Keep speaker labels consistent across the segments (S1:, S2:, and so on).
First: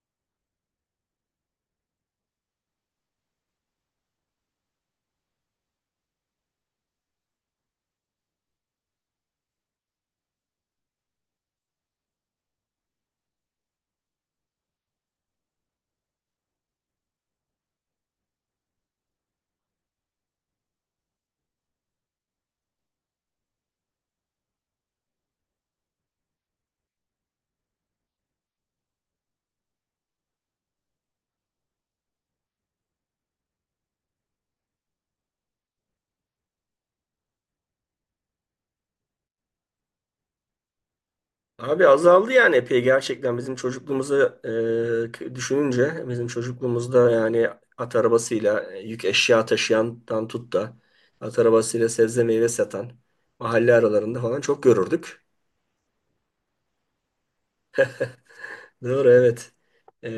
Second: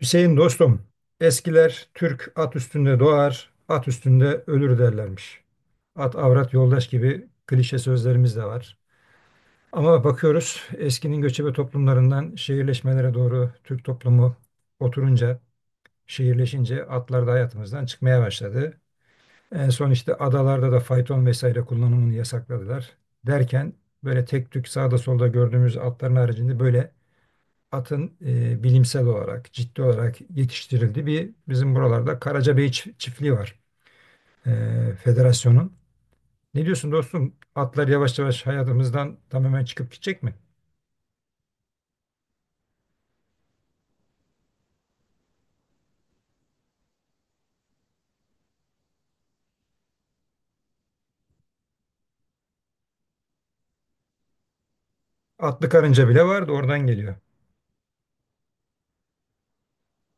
S1: Hüseyin dostum, eskiler Türk at üstünde doğar, at üstünde ölür derlermiş. At avrat yoldaş gibi klişe sözlerimiz de var. Ama bakıyoruz eskinin göçebe toplumlarından şehirleşmelere doğru Türk toplumu oturunca, şehirleşince atlar da hayatımızdan çıkmaya başladı. En son işte adalarda da fayton vesaire kullanımını yasakladılar. Derken böyle tek tük sağda solda gördüğümüz atların haricinde böyle atın bilimsel olarak, ciddi olarak yetiştirildiği bir bizim buralarda Karacabey çiftliği var. Federasyonun. Ne diyorsun dostum? Atlar yavaş yavaş hayatımızdan tamamen çıkıp gidecek mi?
S2: Abi azaldı yani epey gerçekten bizim çocukluğumuzu düşününce bizim çocukluğumuzda yani at arabasıyla yük eşya taşıyandan tut da at arabasıyla sebze meyve satan mahalle aralarında falan çok görürdük.
S1: Atlı karınca bile vardı oradan geliyor.
S2: Doğru, evet. E,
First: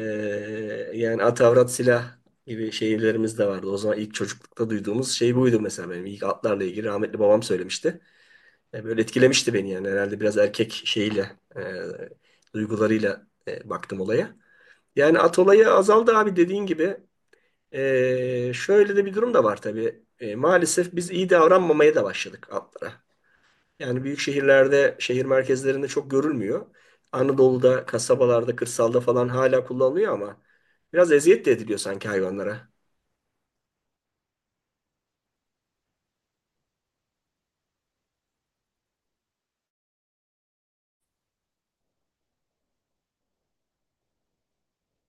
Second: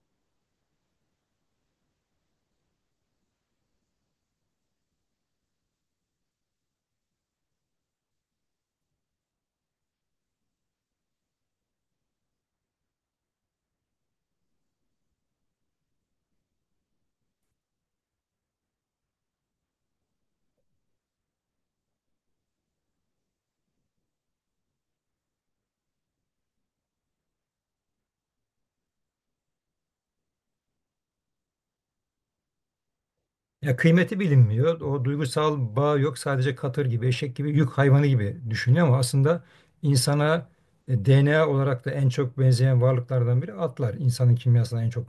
S2: Yani at avrat silah gibi şeylerimiz de vardı. O zaman ilk çocuklukta duyduğumuz şey buydu, mesela benim ilk atlarla ilgili rahmetli babam söylemişti. Böyle etkilemişti beni yani, herhalde biraz erkek şeyiyle, duygularıyla baktım olaya. Yani at olayı azaldı abi, dediğin gibi. Şöyle de bir durum da var tabii. Maalesef biz iyi davranmamaya da başladık atlara. Yani büyük şehirlerde, şehir merkezlerinde çok görülmüyor. Anadolu'da, kasabalarda, kırsalda falan hala kullanılıyor ama biraz eziyet de ediliyor sanki hayvanlara.
S1: Ya kıymeti bilinmiyor. O duygusal bağ yok. Sadece katır gibi, eşek gibi, yük hayvanı gibi düşünüyor ama aslında insana DNA olarak da en çok benzeyen varlıklardan biri atlar. İnsanın kimyasına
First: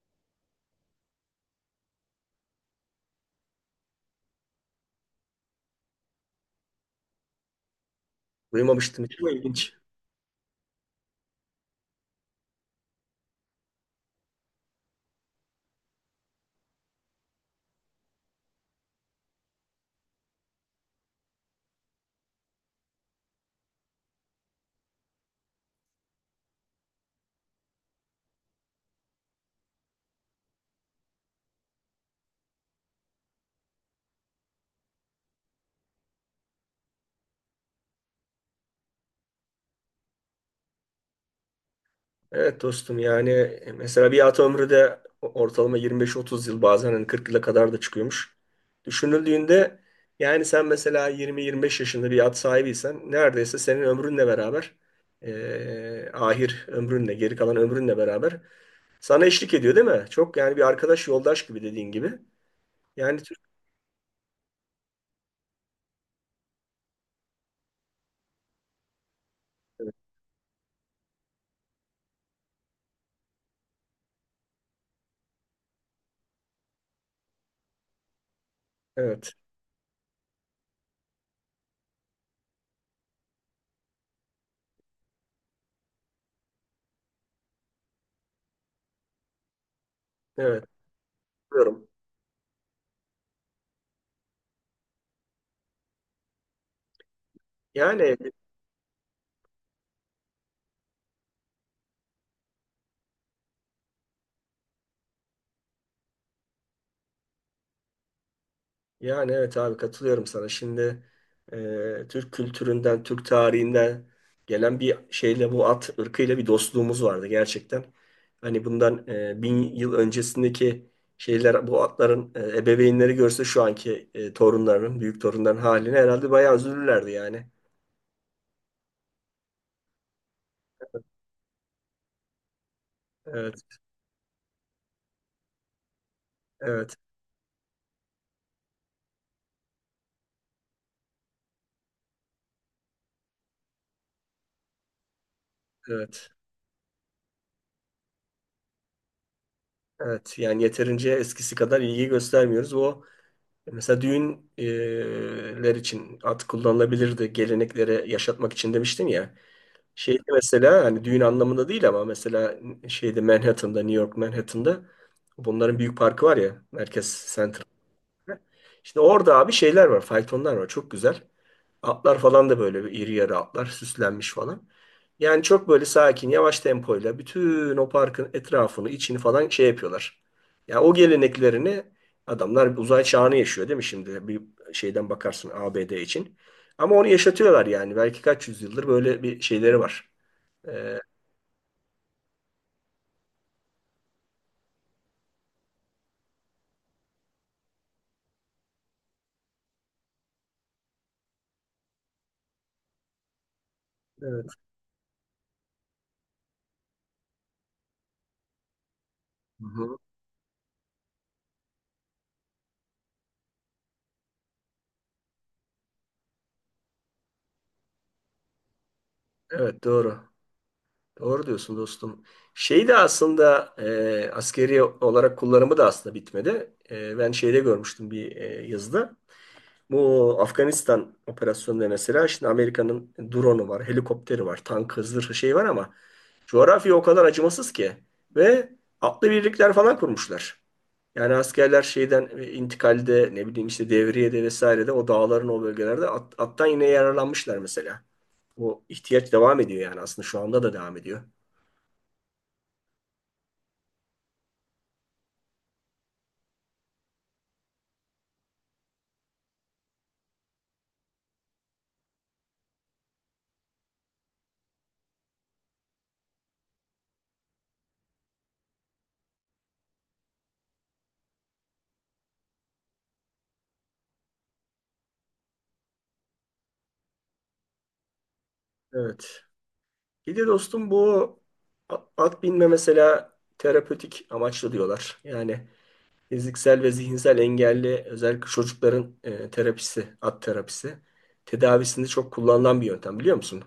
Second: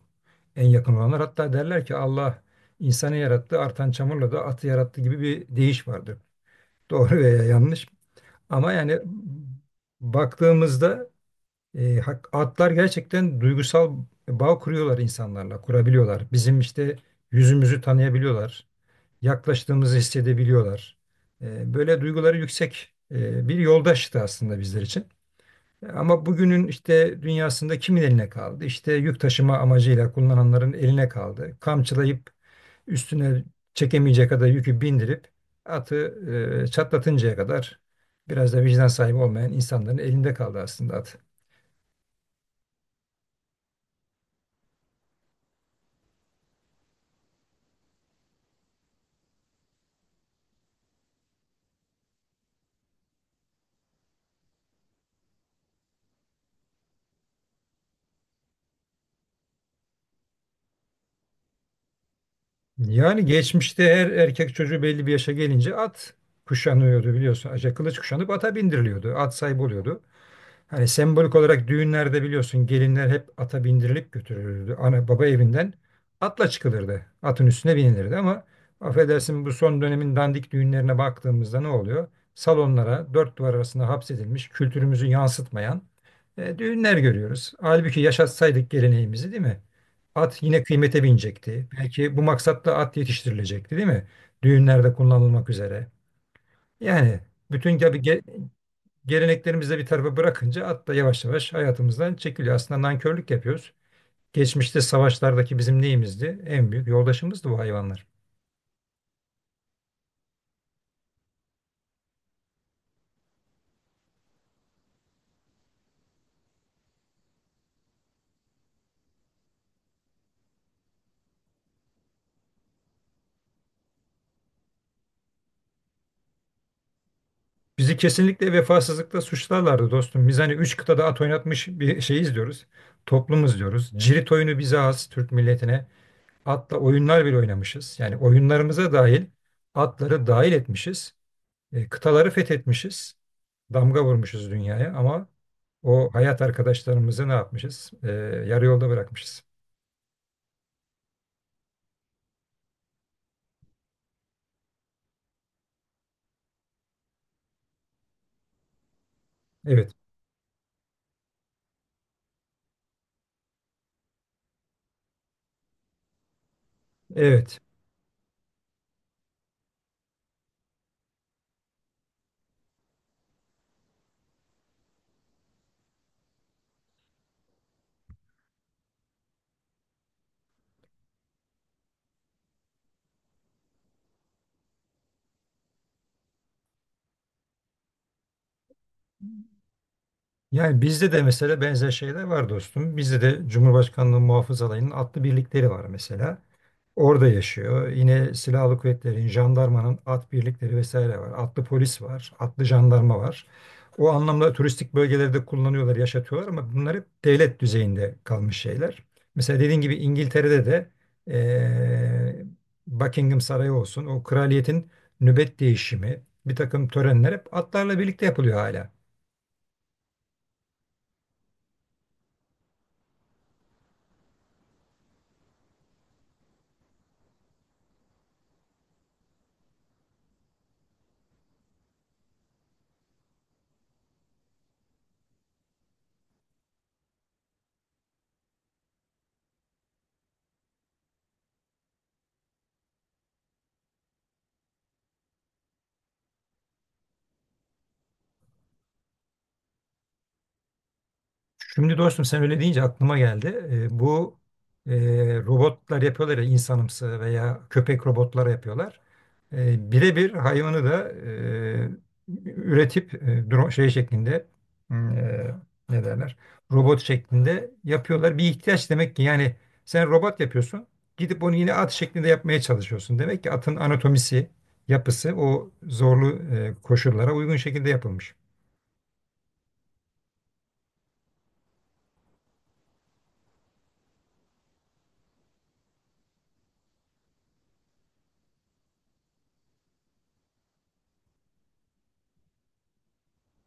S1: en yakın olanlar. Hatta derler ki Allah insanı yarattı, artan çamurla da atı yarattı gibi bir deyiş vardır. Doğru veya yanlış. Ama yani
S2: Duymamıştım. Çok ilginç.
S1: baktığımızda atlar gerçekten duygusal bağ kuruyorlar insanlarla, kurabiliyorlar. Bizim işte yüzümüzü tanıyabiliyorlar, yaklaştığımızı hissedebiliyorlar. Böyle duyguları yüksek bir yoldaştı aslında bizler için. Ama bugünün işte dünyasında kimin eline kaldı? İşte yük taşıma amacıyla kullananların eline kaldı. Kamçılayıp üstüne çekemeyecek kadar yükü bindirip atı çatlatıncaya kadar biraz da vicdan sahibi olmayan insanların elinde kaldı aslında at.
S2: Evet dostum, yani mesela bir at ömrü de ortalama 25-30 yıl, bazen hani 40 yıla kadar da çıkıyormuş. Düşünüldüğünde yani sen mesela 20-25 yaşında bir at sahibiysen, neredeyse senin ömrünle beraber, ahir ömrünle, geri kalan ömrünle beraber sana eşlik ediyor değil mi? Çok yani, bir arkadaş, yoldaş gibi, dediğin gibi. Yani
S1: Yani
S2: Türk-
S1: geçmişte her erkek çocuğu belli bir yaşa gelince at kuşanıyordu biliyorsun. Aca kılıç kuşanıp ata bindiriliyordu. At sahibi oluyordu. Hani sembolik olarak düğünlerde biliyorsun gelinler hep ata bindirilip götürülürdü. Ana baba evinden atla çıkılırdı. Atın üstüne binilirdi ama
S2: evet,
S1: affedersin bu son dönemin dandik düğünlerine baktığımızda ne oluyor? Salonlara dört duvar arasında hapsedilmiş kültürümüzü yansıtmayan düğünler görüyoruz. Halbuki yaşatsaydık geleneğimizi değil mi? At yine
S2: evet,
S1: kıymete binecekti.
S2: biliyorum.
S1: Belki bu maksatla at yetiştirilecekti değil mi? Düğünlerde kullanılmak üzere. Yani bütün tabii
S2: Yani
S1: geleneklerimizi de bir tarafa bırakınca at da yavaş yavaş hayatımızdan çekiliyor. Aslında nankörlük yapıyoruz. Geçmişte savaşlardaki bizim neyimizdi? En büyük yoldaşımızdı bu hayvanlar.
S2: Evet abi, katılıyorum sana. Şimdi Türk kültüründen, Türk tarihinden gelen bir şeyle, bu at ırkıyla bir dostluğumuz vardı gerçekten. Hani bundan bin yıl öncesindeki şeyler, bu atların ebeveynleri görse şu anki torunların, büyük torunların haline herhalde bayağı üzülürlerdi yani.
S1: Bizi kesinlikle vefasızlıkla suçlarlardı dostum. Biz hani üç kıtada at oynatmış bir şeyiz diyoruz. Toplumuz
S2: Evet,
S1: diyoruz. Cirit oyunu bize has Türk milletine. Atla
S2: evet,
S1: oyunlar bile oynamışız. Yani oyunlarımıza dahil atları dahil etmişiz. Kıtaları fethetmişiz. Damga vurmuşuz dünyaya ama o
S2: evet.
S1: hayat arkadaşlarımızı ne yapmışız? Yarı yolda bırakmışız.
S2: Evet, yani yeterince eskisi kadar ilgi göstermiyoruz. O, mesela düğünler için at kullanılabilirdi. Geleneklere yaşatmak için demiştim ya.
S1: Evet,
S2: Şeyde mesela, hani düğün anlamında değil ama mesela şeyde Manhattan'da, New York Manhattan'da bunların büyük parkı var ya, Merkez
S1: evet.
S2: Center. Şimdi orada abi şeyler var, faytonlar var. Çok güzel. Atlar falan da böyle iri yarı atlar, süslenmiş falan. Yani çok böyle sakin, yavaş tempoyla bütün o parkın etrafını, içini falan şey yapıyorlar. Ya o geleneklerini, adamlar uzay çağını yaşıyor değil mi şimdi? Bir şeyden bakarsın ABD için. Ama onu yaşatıyorlar yani. Belki kaç yüzyıldır böyle bir şeyleri var.
S1: Yani
S2: Ee,
S1: bizde de mesela benzer şeyler var dostum. Bizde de Cumhurbaşkanlığı Muhafız Alayı'nın atlı birlikleri var mesela. Orada yaşıyor. Yine silahlı kuvvetlerin, jandarmanın at birlikleri vesaire var. Atlı polis var, atlı jandarma var. O
S2: Evet.
S1: anlamda turistik bölgelerde kullanıyorlar, yaşatıyorlar ama bunlar hep devlet düzeyinde kalmış şeyler. Mesela
S2: Hı
S1: dediğin gibi
S2: hı.
S1: İngiltere'de de eee, Buckingham Sarayı olsun, o kraliyetin nöbet değişimi, bir takım törenler hep atlarla birlikte yapılıyor hala.
S2: Evet, doğru. Doğru diyorsun dostum. Şey de aslında askeri olarak kullanımı da aslında bitmedi. E, ben şeyde görmüştüm bir yazıda. Bu Afganistan operasyonunda mesela şimdi Amerika'nın drone'u var, helikopteri var, tank hızlı şey var ama coğrafya o kadar acımasız ki, ve atlı birlikler falan kurmuşlar. Yani askerler şeyden intikalde, ne bileyim işte devriyede, vesairede o dağların, o bölgelerde attan yine yararlanmışlar mesela. Bu ihtiyaç devam ediyor yani, aslında şu anda da devam ediyor.
S1: Şimdi dostum sen öyle deyince aklıma geldi. Bu Robotlar yapıyorlar ya insanımsı veya köpek robotları yapıyorlar. Birebir hayvanı da üretip drone şey şeklinde e, ne derler robot şeklinde yapıyorlar. Bir ihtiyaç demek ki yani sen robot yapıyorsun gidip onu yine at şeklinde yapmaya çalışıyorsun. Demek ki atın anatomisi yapısı o zorlu koşullara uygun şekilde yapılmış.
S2: Evet. Bir de dostum bu at binme mesela terapötik amaçlı diyorlar. Yani fiziksel ve zihinsel engelli özellikle çocukların terapisi, at terapisi tedavisinde çok kullanılan bir yöntem, biliyor musun?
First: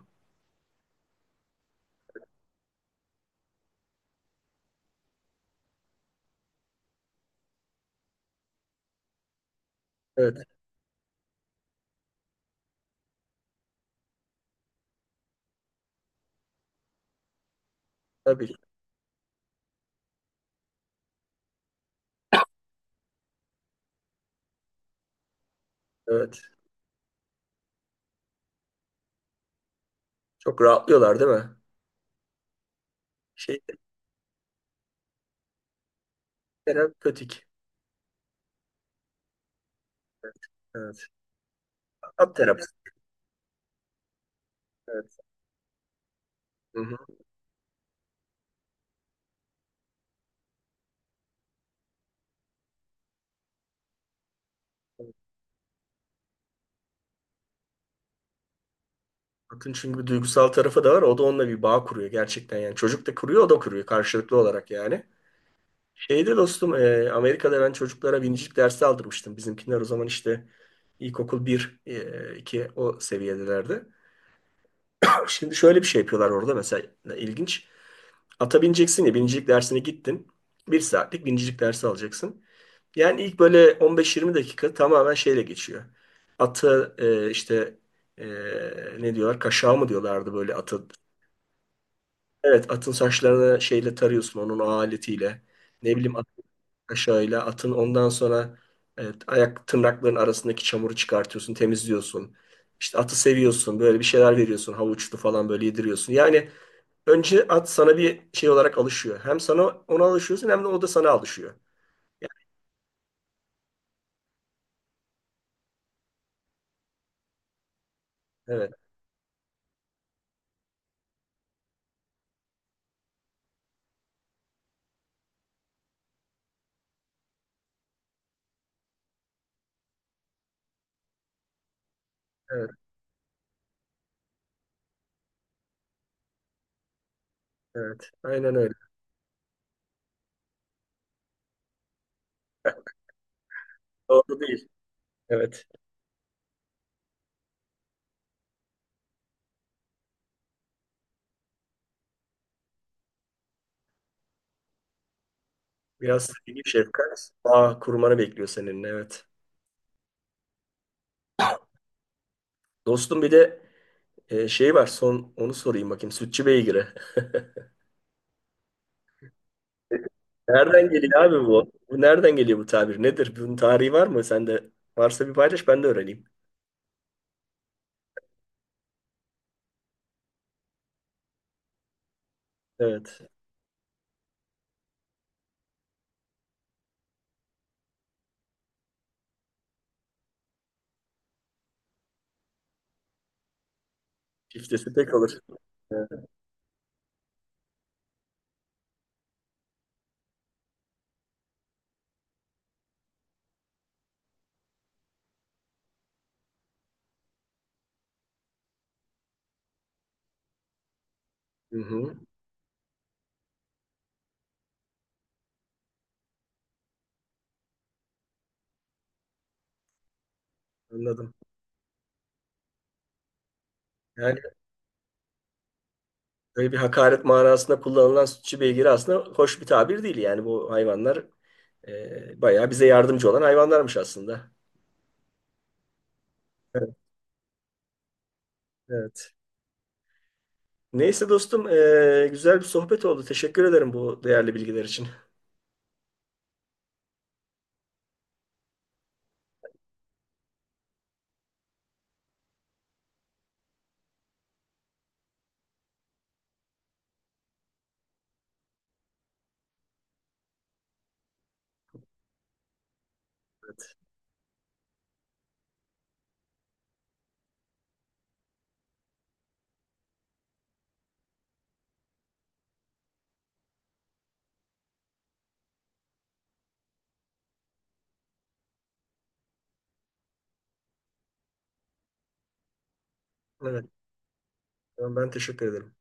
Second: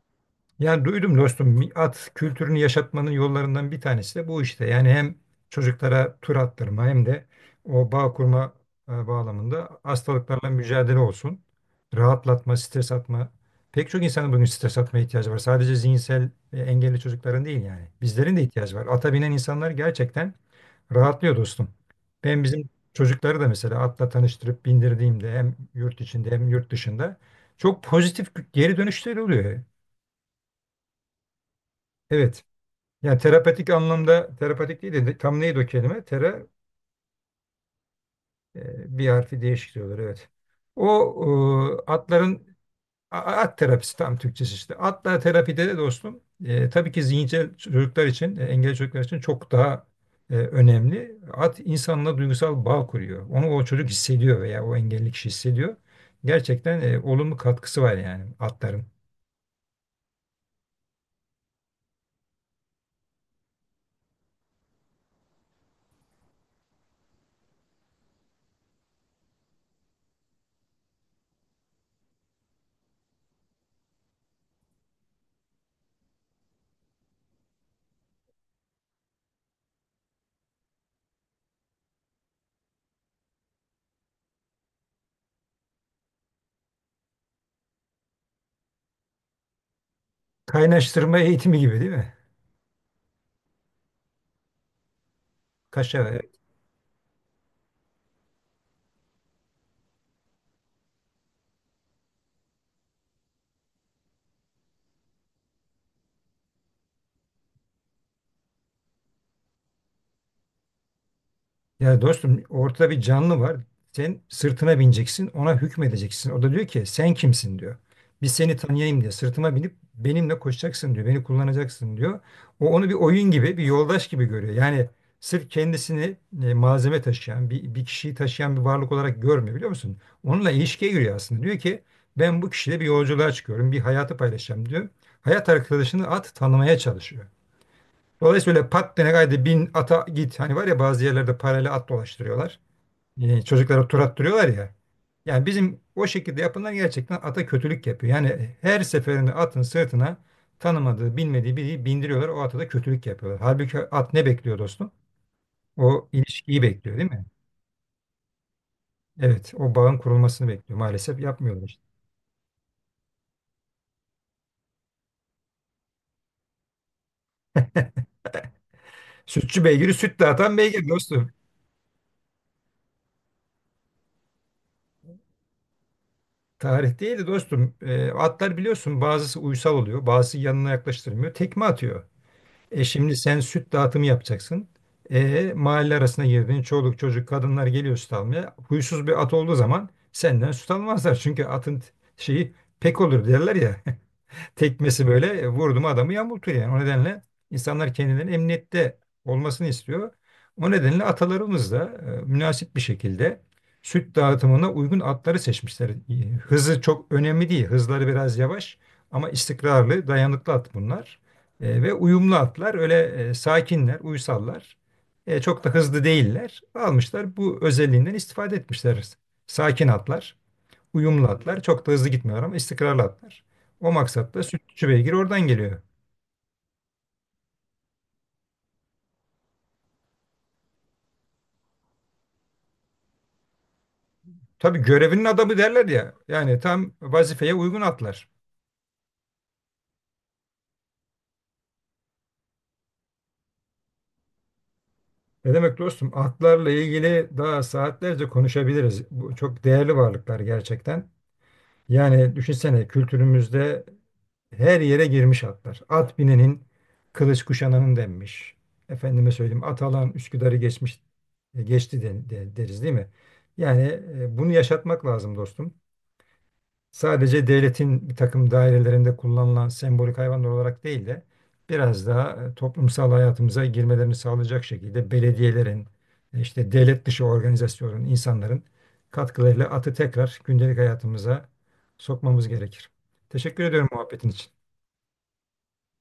S1: Yani duydum dostum at kültürünü yaşatmanın yollarından bir tanesi de bu işte. Yani hem çocuklara tur attırma hem de o bağ kurma bağlamında
S2: Evet,
S1: hastalıklarla mücadele olsun. Rahatlatma, stres atma. Pek çok insanın bugün stres atma ihtiyacı var. Sadece zihinsel engelli çocukların değil yani. Bizlerin de
S2: tabii.
S1: ihtiyacı var. Ata binen insanlar gerçekten rahatlıyor dostum. Ben bizim çocukları da mesela atla tanıştırıp bindirdiğimde hem yurt içinde
S2: Evet.
S1: hem yurt dışında çok pozitif geri dönüşleri oluyor.
S2: Çok rahatlıyorlar değil mi?
S1: Evet. Yani
S2: Şey,
S1: terapetik anlamda terapetik değil de tam neydi o kelime? Tera
S2: terapötik.
S1: bir harfi değişik diyorlar evet. O
S2: Evet. At
S1: atların
S2: terapisi.
S1: at terapisi tam Türkçesi işte. Atla
S2: Evet.
S1: terapide de dostum
S2: Hı
S1: tabii
S2: hı.
S1: ki zihinsel çocuklar için engelli çocuklar için çok daha önemli. At insanla duygusal bağ kuruyor. Onu o çocuk hissediyor veya o engelli kişi hissediyor. Gerçekten olumlu katkısı var yani atların.
S2: Atın çünkü bir duygusal tarafı da var. O da onunla bir bağ kuruyor gerçekten yani. Çocuk da kuruyor, o da kuruyor karşılıklı olarak yani. Şeyde dostum, Amerika'da ben çocuklara binicilik dersi aldırmıştım. Bizimkiler o zaman işte ilkokul 1, 2 o seviyedelerdi. Şimdi şöyle bir şey yapıyorlar orada, mesela ilginç. Ata bineceksin ya, binicilik dersine gittin. Bir saatlik binicilik dersi alacaksın. Yani ilk böyle 15-20 dakika tamamen şeyle geçiyor. Atı işte e, ne diyorlar? Kaşağı mı diyorlardı böyle atı?
S1: Kaynaştırma eğitimi gibi değil mi?
S2: Evet, atın saçlarını şeyle tarıyorsun, onun o aletiyle. Ne bileyim
S1: Kaşa
S2: at Şöyle atın ondan sonra, evet, ayak tırnakların arasındaki çamuru çıkartıyorsun, temizliyorsun. İşte atı seviyorsun, böyle bir şeyler veriyorsun, havuçlu falan böyle yediriyorsun. Yani önce at sana bir şey olarak alışıyor. Hem sana, ona alışıyorsun, hem de o da sana alışıyor.
S1: ya dostum ortada bir canlı var. Sen sırtına bineceksin, ona hükmedeceksin. O da diyor ki sen kimsin diyor. Biz seni
S2: Evet,
S1: tanıyayım diye sırtıma binip benimle koşacaksın diyor. Beni kullanacaksın diyor. O onu bir oyun gibi, bir yoldaş gibi görüyor. Yani sırf kendisini malzeme taşıyan, bir kişiyi taşıyan bir varlık olarak görmüyor biliyor musun? Onunla ilişkiye giriyor aslında. Diyor ki ben bu
S2: evet,
S1: kişiyle bir yolculuğa çıkıyorum, bir hayatı paylaşacağım diyor. Hayat arkadaşını at tanımaya çalışıyor.
S2: evet. Aynen
S1: Dolayısıyla öyle
S2: öyle.
S1: pat dene gaydi bin ata git. Hani var ya bazı yerlerde paralel at dolaştırıyorlar. Çocuklara tur
S2: Doğru
S1: attırıyorlar
S2: değil.
S1: ya. Yani
S2: Evet.
S1: bizim o şekilde yapılan gerçekten ata kötülük yapıyor. Yani her seferinde atın sırtına tanımadığı, bilmediği biri bindiriyorlar. O ata da kötülük yapıyorlar. Halbuki at ne bekliyor dostum? O
S2: Biraz
S1: ilişkiyi
S2: sevgi,
S1: bekliyor değil mi?
S2: şefkat, bağ kurmanı bekliyor senin. Evet.
S1: Evet, o bağın kurulmasını bekliyor. Maalesef yapmıyorlar işte.
S2: Dostum bir de şey var. Son onu sorayım bakayım. Sütçü beygiri.
S1: Sütçü beygiri süt dağıtan beygir
S2: Nereden geliyor
S1: dostum.
S2: abi bu? Bu nereden geliyor, bu tabir? Nedir? Bunun tarihi var mı? Sen de varsa bir paylaş, ben de öğreneyim.
S1: Tarih değil de dostum. Atlar biliyorsun bazısı uysal oluyor, bazısı yanına yaklaştırmıyor. Tekme atıyor. E şimdi
S2: Evet.
S1: sen süt dağıtımı yapacaksın. E mahalle arasına girdin. Çoluk çocuk kadınlar geliyor süt almaya. Huysuz bir at olduğu zaman senden süt almazlar. Çünkü atın t- şeyi pek olur derler ya
S2: Çiftesi
S1: tekmesi
S2: pek olur.
S1: böyle vurdu mu
S2: Evet.
S1: adamı yamultuyor yani. O nedenle insanlar kendilerinin emniyette olmasını istiyor. O nedenle atalarımız da münasip bir şekilde süt dağıtımına uygun atları seçmişler. E, hızı çok önemli değil. Hızları biraz yavaş ama istikrarlı, dayanıklı at bunlar. Ve
S2: Hı-hı.
S1: uyumlu atlar öyle sakinler, uysallar. Çok da hızlı değiller. Almışlar bu özelliğinden istifade etmişler. Sakin atlar. Uyumlu
S2: Anladım.
S1: atlar. Çok da hızlı gitmiyorlar ama istikrarlı atlar. O
S2: Yani
S1: maksatla sütçü beygir oradan geliyor.
S2: böyle bir hakaret manasında kullanılan sütçü beygiri aslında hoş bir tabir değil. Yani bu hayvanlar bayağı bize yardımcı olan hayvanlarmış aslında.
S1: Tabii görevinin adamı derler ya. Yani tam
S2: Evet.
S1: vazifeye uygun atlar.
S2: Evet. Neyse dostum, güzel bir sohbet oldu. Teşekkür ederim bu değerli bilgiler için.
S1: Ne demek dostum? Atlarla ilgili daha saatlerce konuşabiliriz. Bu çok değerli varlıklar gerçekten. Yani düşünsene kültürümüzde her yere girmiş atlar. At binenin kılıç kuşananın denmiş. Efendime söyleyeyim at alan Üsküdar'ı geçmiş geçti deriz değil mi? Yani bunu yaşatmak lazım dostum. Sadece devletin bir takım dairelerinde kullanılan sembolik hayvanlar olarak değil de biraz daha toplumsal hayatımıza girmelerini sağlayacak şekilde belediyelerin, işte devlet dışı organizasyonların, insanların katkılarıyla atı tekrar gündelik hayatımıza sokmamız gerekir. Teşekkür
S2: Evet.
S1: ediyorum muhabbetin için.
S2: Ben teşekkür ederim.